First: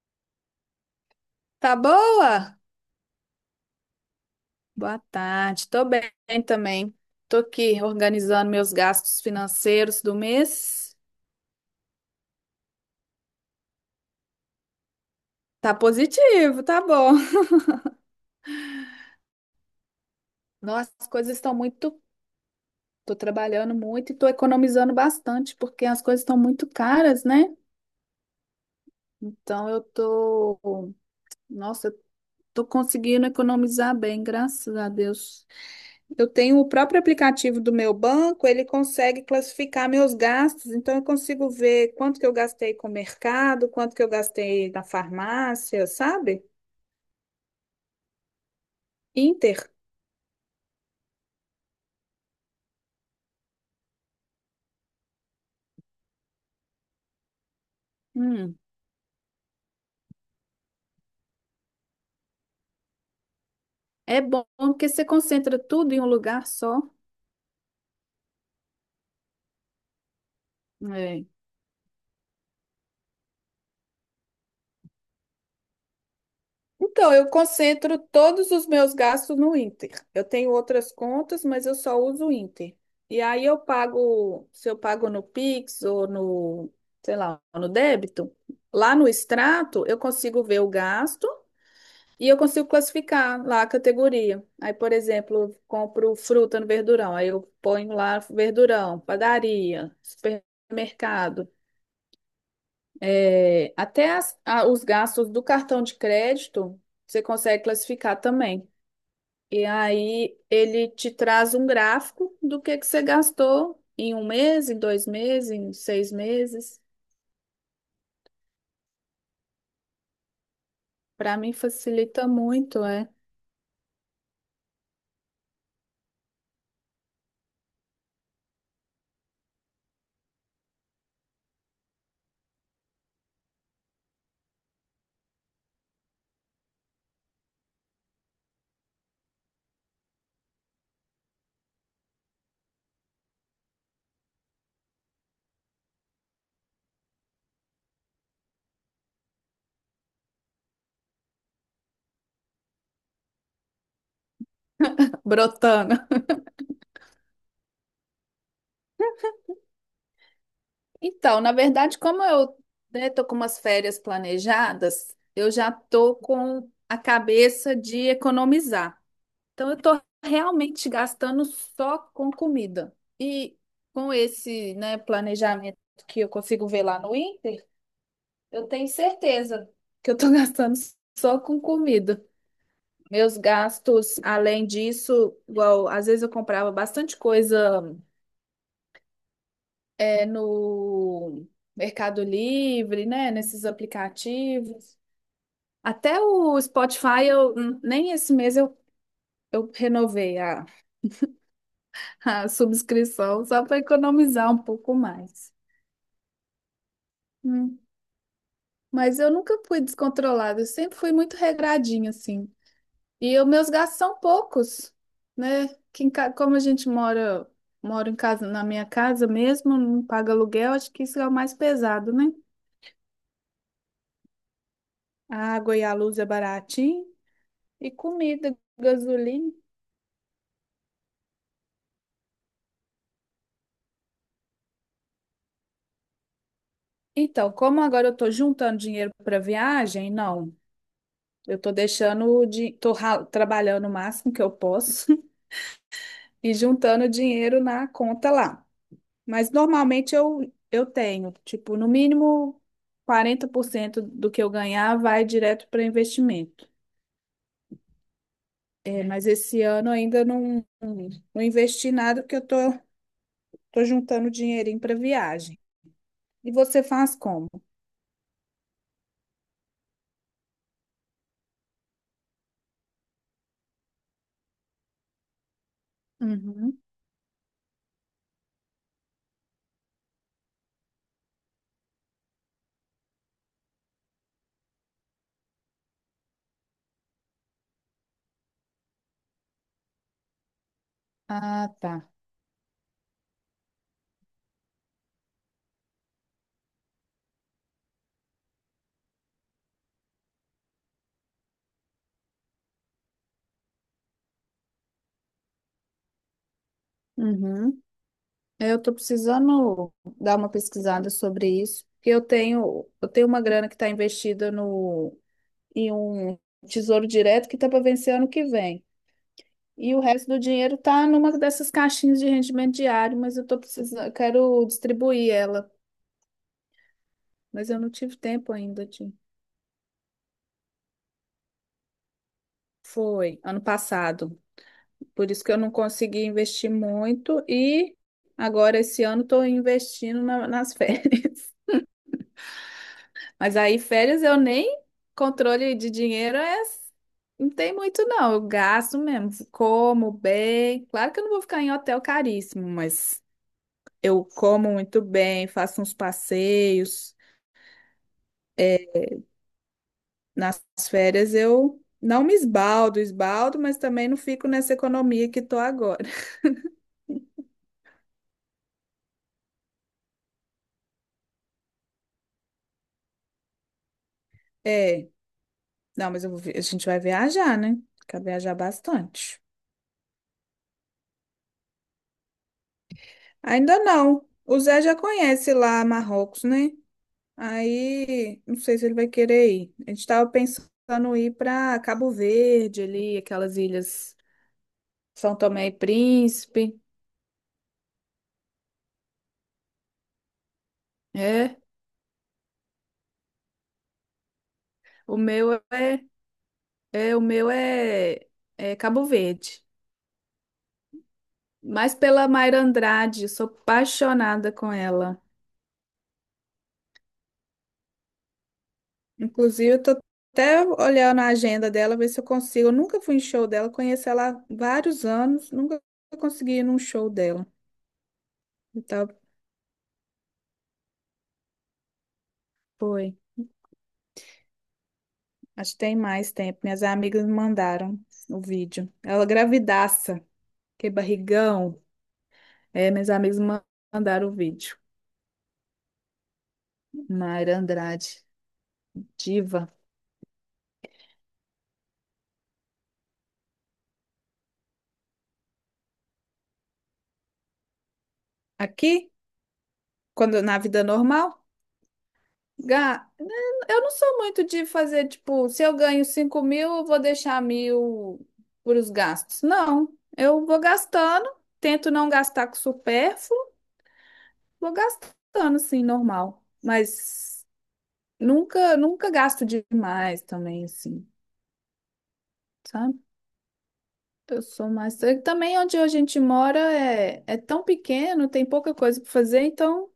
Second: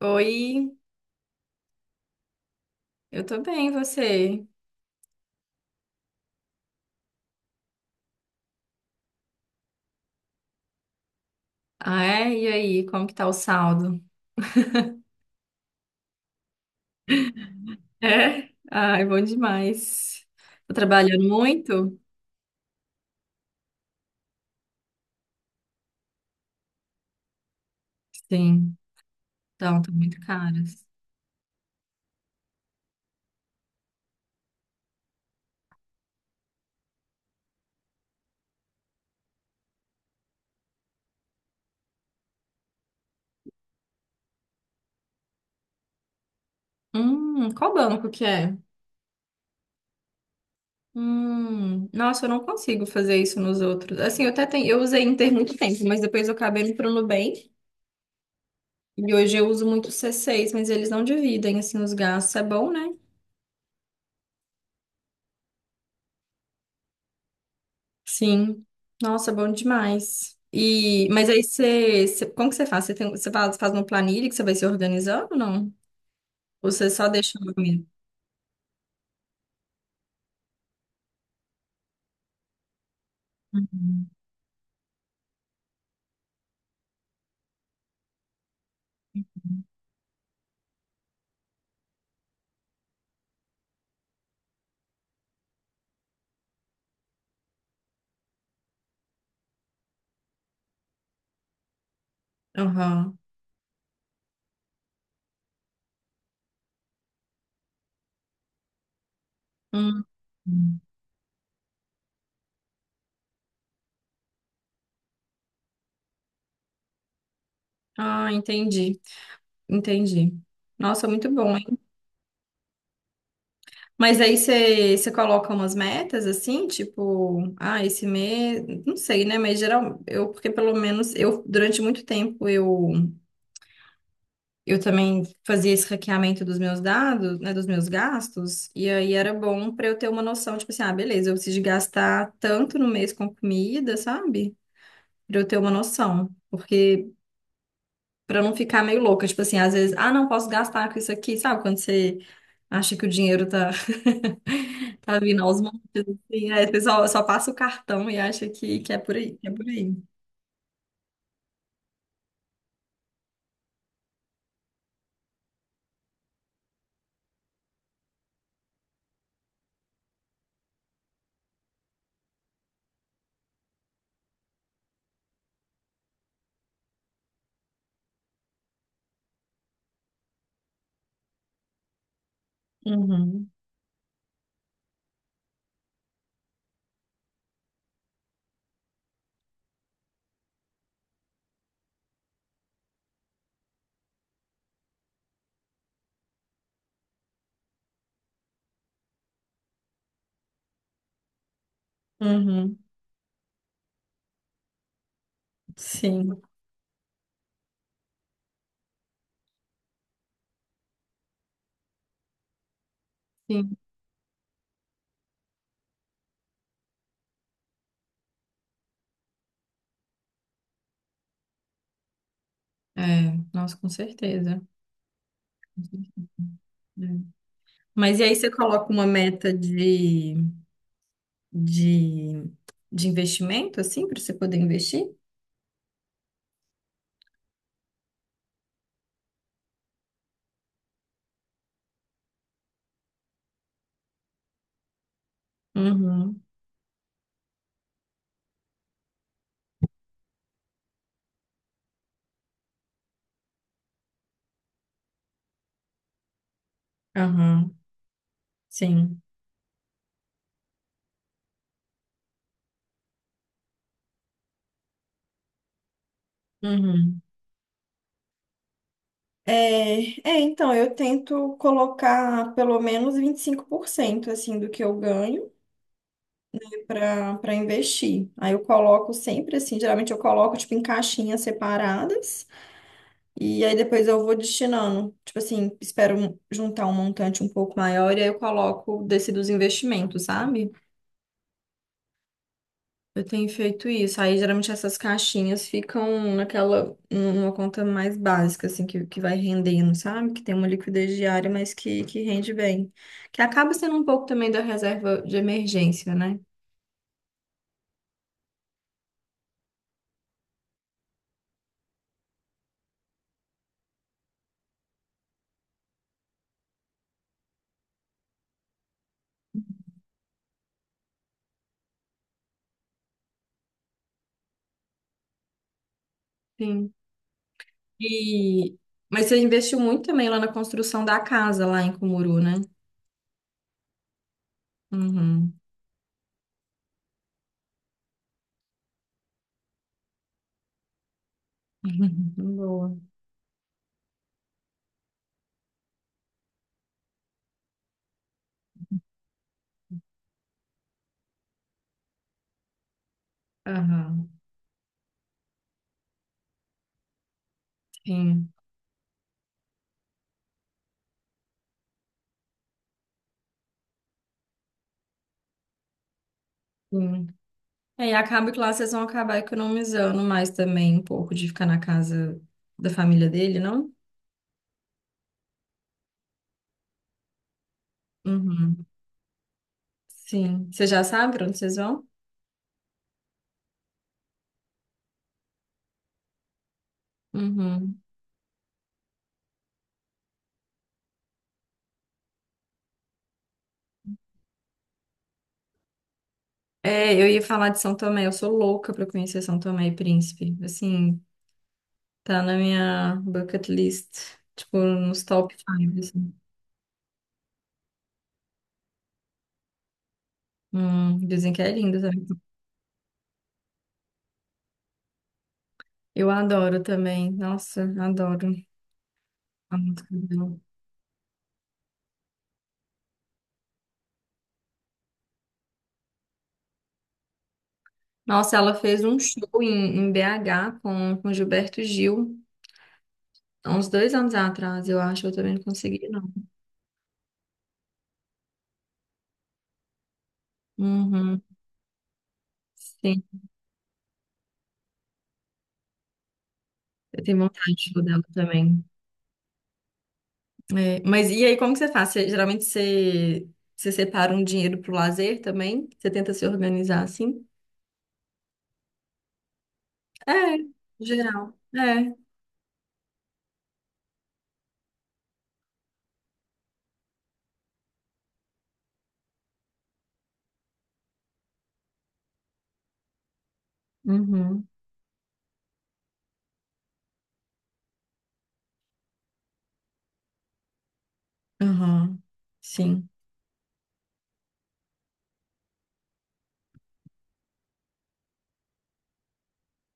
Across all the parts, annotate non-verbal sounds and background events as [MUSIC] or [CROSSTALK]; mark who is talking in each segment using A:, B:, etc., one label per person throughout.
A: Oi,
B: Tá boa?
A: eu tô bem, e você?
B: Boa tarde. Tô bem também. Tô aqui organizando meus gastos financeiros do mês.
A: Ah, é? E aí, como que tá o saldo?
B: Tá positivo, tá bom.
A: É? Ai, bom demais. Tá
B: Nossa, as
A: trabalhando
B: coisas estão
A: muito?
B: muito. Tô trabalhando muito e tô economizando bastante, porque as coisas estão muito caras, né?
A: Sim,
B: Então
A: então,
B: eu
A: estão muito caras.
B: tô. Nossa, eu tô conseguindo economizar bem, graças a Deus. Eu tenho o próprio aplicativo do meu banco, ele consegue classificar meus gastos, então eu consigo ver quanto que eu gastei com o mercado, quanto que eu gastei na farmácia, sabe?
A: Qual banco que é?
B: Inter.
A: Nossa, eu não consigo fazer isso nos outros. Assim, eu até tenho, eu usei Inter muito tempo, mas depois eu acabei indo pro Nubank.
B: Hum,
A: E hoje eu uso muito o C6, mas eles não dividem, assim, os gastos. É bom, né?
B: é bom porque você concentra tudo em um lugar só.
A: Sim. Nossa, bom demais. E,
B: É.
A: mas aí como que você faz? Você tem, você faz uma planilha que você vai se organizando ou não? Ou você só
B: Então, eu
A: deixa lá mesmo?
B: concentro todos os meus gastos no Inter. Eu tenho outras contas, mas eu só uso o Inter. E aí eu pago, se eu pago no Pix ou no, sei lá, no débito, lá no extrato eu consigo ver o gasto e eu consigo classificar lá a categoria. Aí, por exemplo, eu compro fruta no verdurão, aí eu ponho lá verdurão, padaria, supermercado.
A: Aham.
B: É, até as- a- os gastos do cartão de crédito você consegue classificar também. E
A: Hum.
B: aí ele te traz um gráfico do que você gastou em um mês, em dois meses, em seis meses.
A: Ah, entendi. Entendi. Nossa, muito
B: Para mim
A: bom, hein?
B: facilita muito, é.
A: Mas aí você, você coloca umas metas assim, tipo, ah, esse mês, não sei, né? Mas geral, eu, porque pelo menos eu, durante muito tempo, eu também fazia esse hackeamento dos meus dados, né, dos meus gastos, e aí era bom para eu ter uma noção, tipo assim, ah, beleza, eu preciso de gastar tanto no mês com comida, sabe? Para eu ter uma noção, porque para não ficar meio louca, tipo assim, às vezes, ah, não posso gastar com isso aqui, sabe? Quando você acha que o dinheiro tá [LAUGHS] tá
B: [LAUGHS]
A: vindo aos montes,
B: Brotando.
A: assim, aí você só passa o cartão e acha que é por aí, que é por aí.
B: Então, na verdade, como eu, né, tô com umas férias planejadas, eu já tô com a cabeça de economizar. Então, eu estou realmente gastando só com comida. E com esse, né, planejamento que eu consigo ver lá no Inter, eu tenho certeza que eu estou [LAUGHS] gastando só com comida. Meus
A: Uhum,
B: gastos, além disso, igual, às vezes eu comprava bastante coisa, é, no Mercado Livre, né, nesses aplicativos. Até o Spotify, eu, nem esse mês eu renovei a
A: uhum,
B: subscrição só para economizar um pouco mais.
A: sim,
B: Hum. Mas eu nunca fui descontrolada, eu sempre fui muito regradinha, assim. E os meus
A: sim.
B: gastos são poucos, né? Que em ca- como a gente mora, mora em casa, na minha casa mesmo, não paga aluguel, acho que isso é o mais pesado, né?
A: É, nossa, com certeza.
B: A água e a luz é baratinho,
A: Hum.
B: e
A: Mas e aí você
B: comida,
A: coloca uma meta
B: gasolina.
A: de, de investimento, assim, para você poder investir?
B: Então, como agora eu tô juntando dinheiro para viagem, não. Eu tô deixando de, tô ra- trabalhando o máximo que eu posso
A: Uhum,
B: e juntando dinheiro na conta lá. Mas normalmente eu tenho, tipo, no mínimo 40% do que eu ganhar vai direto para investimento.
A: aham,
B: É,
A: sim.
B: mas esse ano ainda não, não investi nada porque eu tô, tô juntando dinheirinho para viagem. E você faz
A: Uhum.
B: como?
A: É, é, então, eu tento colocar pelo menos 25% assim do que eu ganho
B: Uhum.
A: para investir. Aí eu coloco sempre assim, geralmente eu coloco tipo em caixinhas separadas e aí depois eu vou destinando. Tipo assim, juntar um montante um pouco maior e aí eu coloco desse dos investimentos, sabe?
B: Ah, tá.
A: Eu tenho feito isso. Aí geralmente essas caixinhas ficam naquela, numa conta mais básica, assim, que vai rendendo, sabe? Que tem uma liquidez diária, mas que rende bem. Que acaba sendo um pouco também da reserva de emergência, né?
B: Uhum. Eu tô precisando dar uma pesquisada sobre isso, porque eu tenho uma grana que está investida no e um tesouro direto que está para vencer ano que vem. E o resto do dinheiro está numa dessas caixinhas de rendimento diário, mas eu tô precisando, eu quero distribuir ela,
A: Sim.
B: mas eu não tive tempo
A: E...
B: ainda de.
A: Mas você investiu muito também lá na construção da casa, lá em Cumuru, né?
B: Foi ano passado, por isso que
A: Uhum.
B: eu não consegui investir muito e agora esse ano estou investindo na- nas férias.
A: [LAUGHS] Boa.
B: [LAUGHS] Mas aí férias eu nem controle de dinheiro é não tem muito, não. Eu gasto mesmo. Como bem. Claro que eu não vou ficar em hotel caríssimo, mas eu
A: Aham.
B: como muito bem, faço uns passeios.
A: Sim.
B: Nas férias eu não me esbaldo, esbaldo, mas também não fico nessa economia que tô agora. [LAUGHS]
A: Sim. É, e acaba que lá vocês vão acabar economizando mais também um pouco de ficar na casa da família dele, não?
B: É, não, mas eu vou vi- a gente vai viajar, né? Quer viajar
A: Uhum.
B: bastante.
A: Sim. Você já sabe pra onde vocês vão?
B: Ainda não. O Zé já conhece lá Marrocos, né?
A: Uhum.
B: Aí, não sei se ele vai querer ir. A gente tava pensando em ir para Cabo Verde ali, aquelas ilhas São Tomé e Príncipe.
A: É, eu ia falar de São Tomé. Eu sou louca pra conhecer São Tomé e Príncipe. Assim,
B: É,
A: tá na minha bucket list. Tipo,
B: o
A: nos
B: meu
A: top 5,
B: é
A: assim.
B: É, o meu é, é Cabo Verde.
A: Dizem que é
B: Mas
A: lindo também.
B: pela Mayra Andrade, sou apaixonada com ela.
A: Eu adoro também. Nossa, adoro.
B: Inclusive,
A: A
B: eu tô
A: música dela.
B: até olhando a agenda dela, ver se eu consigo. Eu nunca fui em show dela, conheço ela há vários anos, nunca consegui ir num show dela.
A: Nossa, ela fez
B: Então,
A: um show em, em BH com Gilberto Gil,
B: foi.
A: há uns 2 anos atrás, eu acho. Eu também não
B: Acho que tem
A: consegui, não.
B: mais tempo. Minhas amigas me mandaram o vídeo. Ela gravidaça, que
A: Uhum,
B: barrigão. É, minhas
A: sim,
B: amigas me mandaram o vídeo.
A: eu tenho
B: Mayra
A: vontade de show dela
B: Andrade,
A: também.
B: diva.
A: É, mas e aí, como que você faz? Geralmente você, você separa um dinheiro pro lazer também? Você tenta se organizar assim?
B: Aqui,
A: É,
B: quando na vida normal.
A: geral. É.
B: Ga- Eu não sou muito de fazer, tipo, se eu ganho 5 mil, eu vou deixar mil para os gastos. Não, eu vou gastando, tento não gastar com supérfluo,
A: Uhum.
B: vou gastando, assim, normal. Mas nunca gasto demais também, assim,
A: Uhum.
B: sabe?
A: Sim.
B: Eu sou mais. E também onde a gente mora é tão pequeno, tem pouca coisa para fazer, então não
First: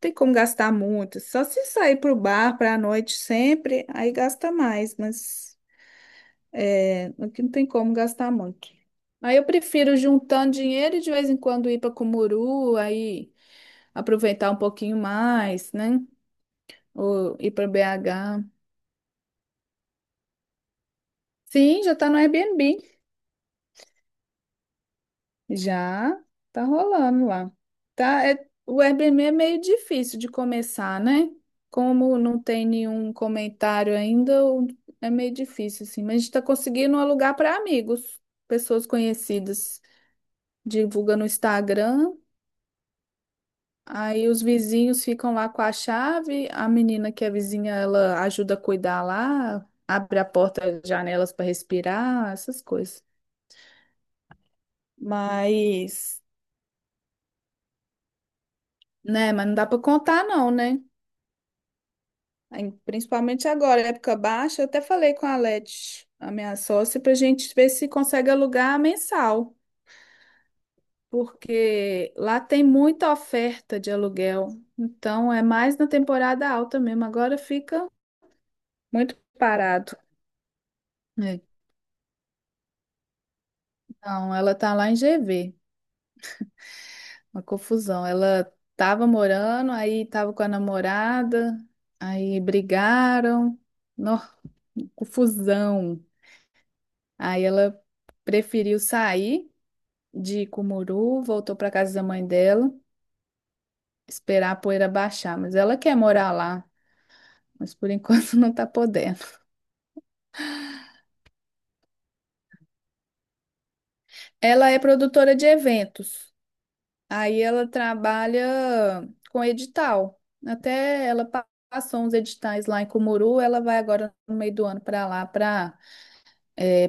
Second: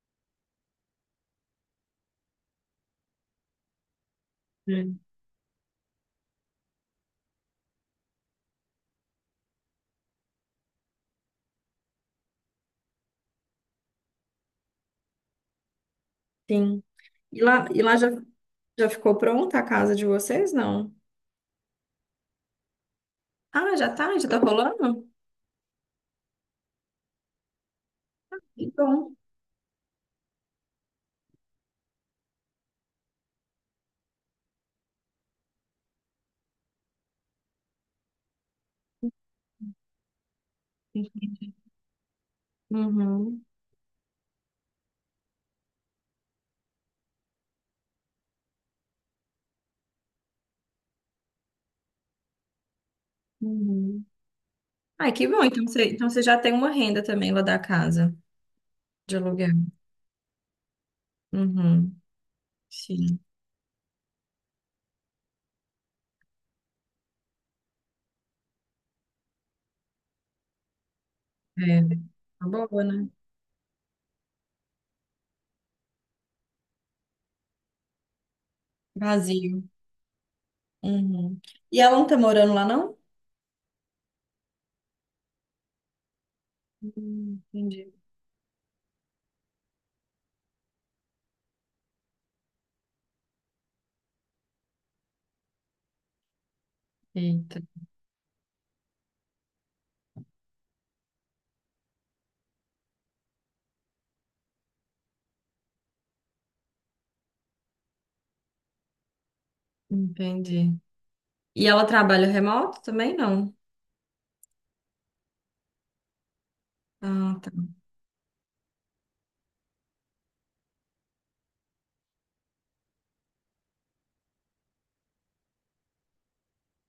B: tem como gastar muito. Só se sair para o bar para a noite sempre, aí gasta mais,
A: É.
B: mas. É, aqui não tem como gastar muito. Aí eu prefiro juntando dinheiro e de vez em quando ir para Cumuru, aí aproveitar um pouquinho mais, né?
A: Sim.
B: Ou
A: E
B: ir
A: lá,
B: para BH.
A: já ficou pronta a casa de vocês? Não.
B: Sim, já tá no Airbnb.
A: Ah, já tá? Já tá rolando?
B: Já tá rolando lá. Tá,
A: Que
B: o
A: bom.
B: Airbnb é meio difícil de começar, né? Como não tem nenhum comentário ainda, é meio difícil, assim. Mas a gente tá conseguindo alugar para amigos, pessoas conhecidas. Divulga no Instagram.
A: Uhum.
B: Aí os vizinhos ficam lá com a chave, a menina que é vizinha, ela ajuda a cuidar lá, abre a porta, janelas para respirar, essas coisas.
A: Uhum. Ai, que bom. Então você
B: Mas,
A: já tem uma renda também lá da casa de
B: né, mas não
A: aluguel.
B: dá para contar não, né?
A: Uhum.
B: Aí,
A: Sim.
B: principalmente agora, época baixa, eu até falei com a Leti, a minha sócia, para a gente ver se consegue alugar mensal,
A: É.
B: porque lá
A: Tá
B: tem
A: boa, né?
B: muita oferta de aluguel. Então é mais na temporada alta mesmo, agora fica muito
A: Vazio.
B: parado.
A: Uhum. E ela não tá morando lá, não?
B: Não, ela tá lá em GV, uma
A: Entendi.
B: confusão. Ela tava morando, aí tava com a namorada, aí brigaram, nó, confusão. Aí
A: Eita,
B: ela preferiu sair de Cumuru, voltou pra casa da mãe dela, esperar a poeira baixar, mas ela quer morar lá, mas por enquanto [LAUGHS] não tá podendo.
A: entendi. E ela trabalha remoto também, não?
B: Ela é produtora de eventos.
A: Ah,
B: Aí
A: tá.
B: ela trabalha com edital. Até ela passou uns editais lá em Cumuru, ela vai agora no meio do ano para lá para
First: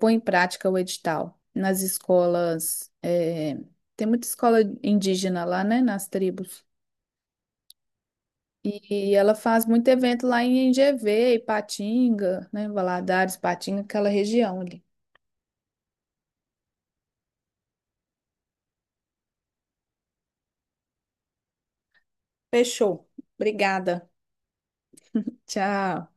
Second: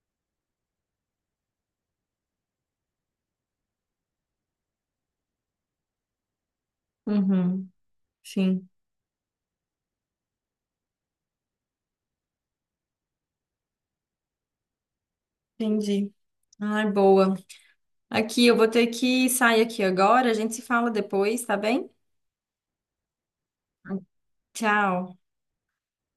B: pôr em prática o edital nas escolas. É, tem muita escola indígena lá, né? Nas tribos.
A: Uhum, sim,
B: E ela faz muito evento lá em NGV, Ipatinga, né? Valadares, Ipatinga, aquela região ali.
A: entendi. Ai, boa. Aqui, eu vou ter que sair aqui agora. A gente se fala depois, tá bem?
B: Fechou. Obrigada.
A: Tchau.
B: Tchau.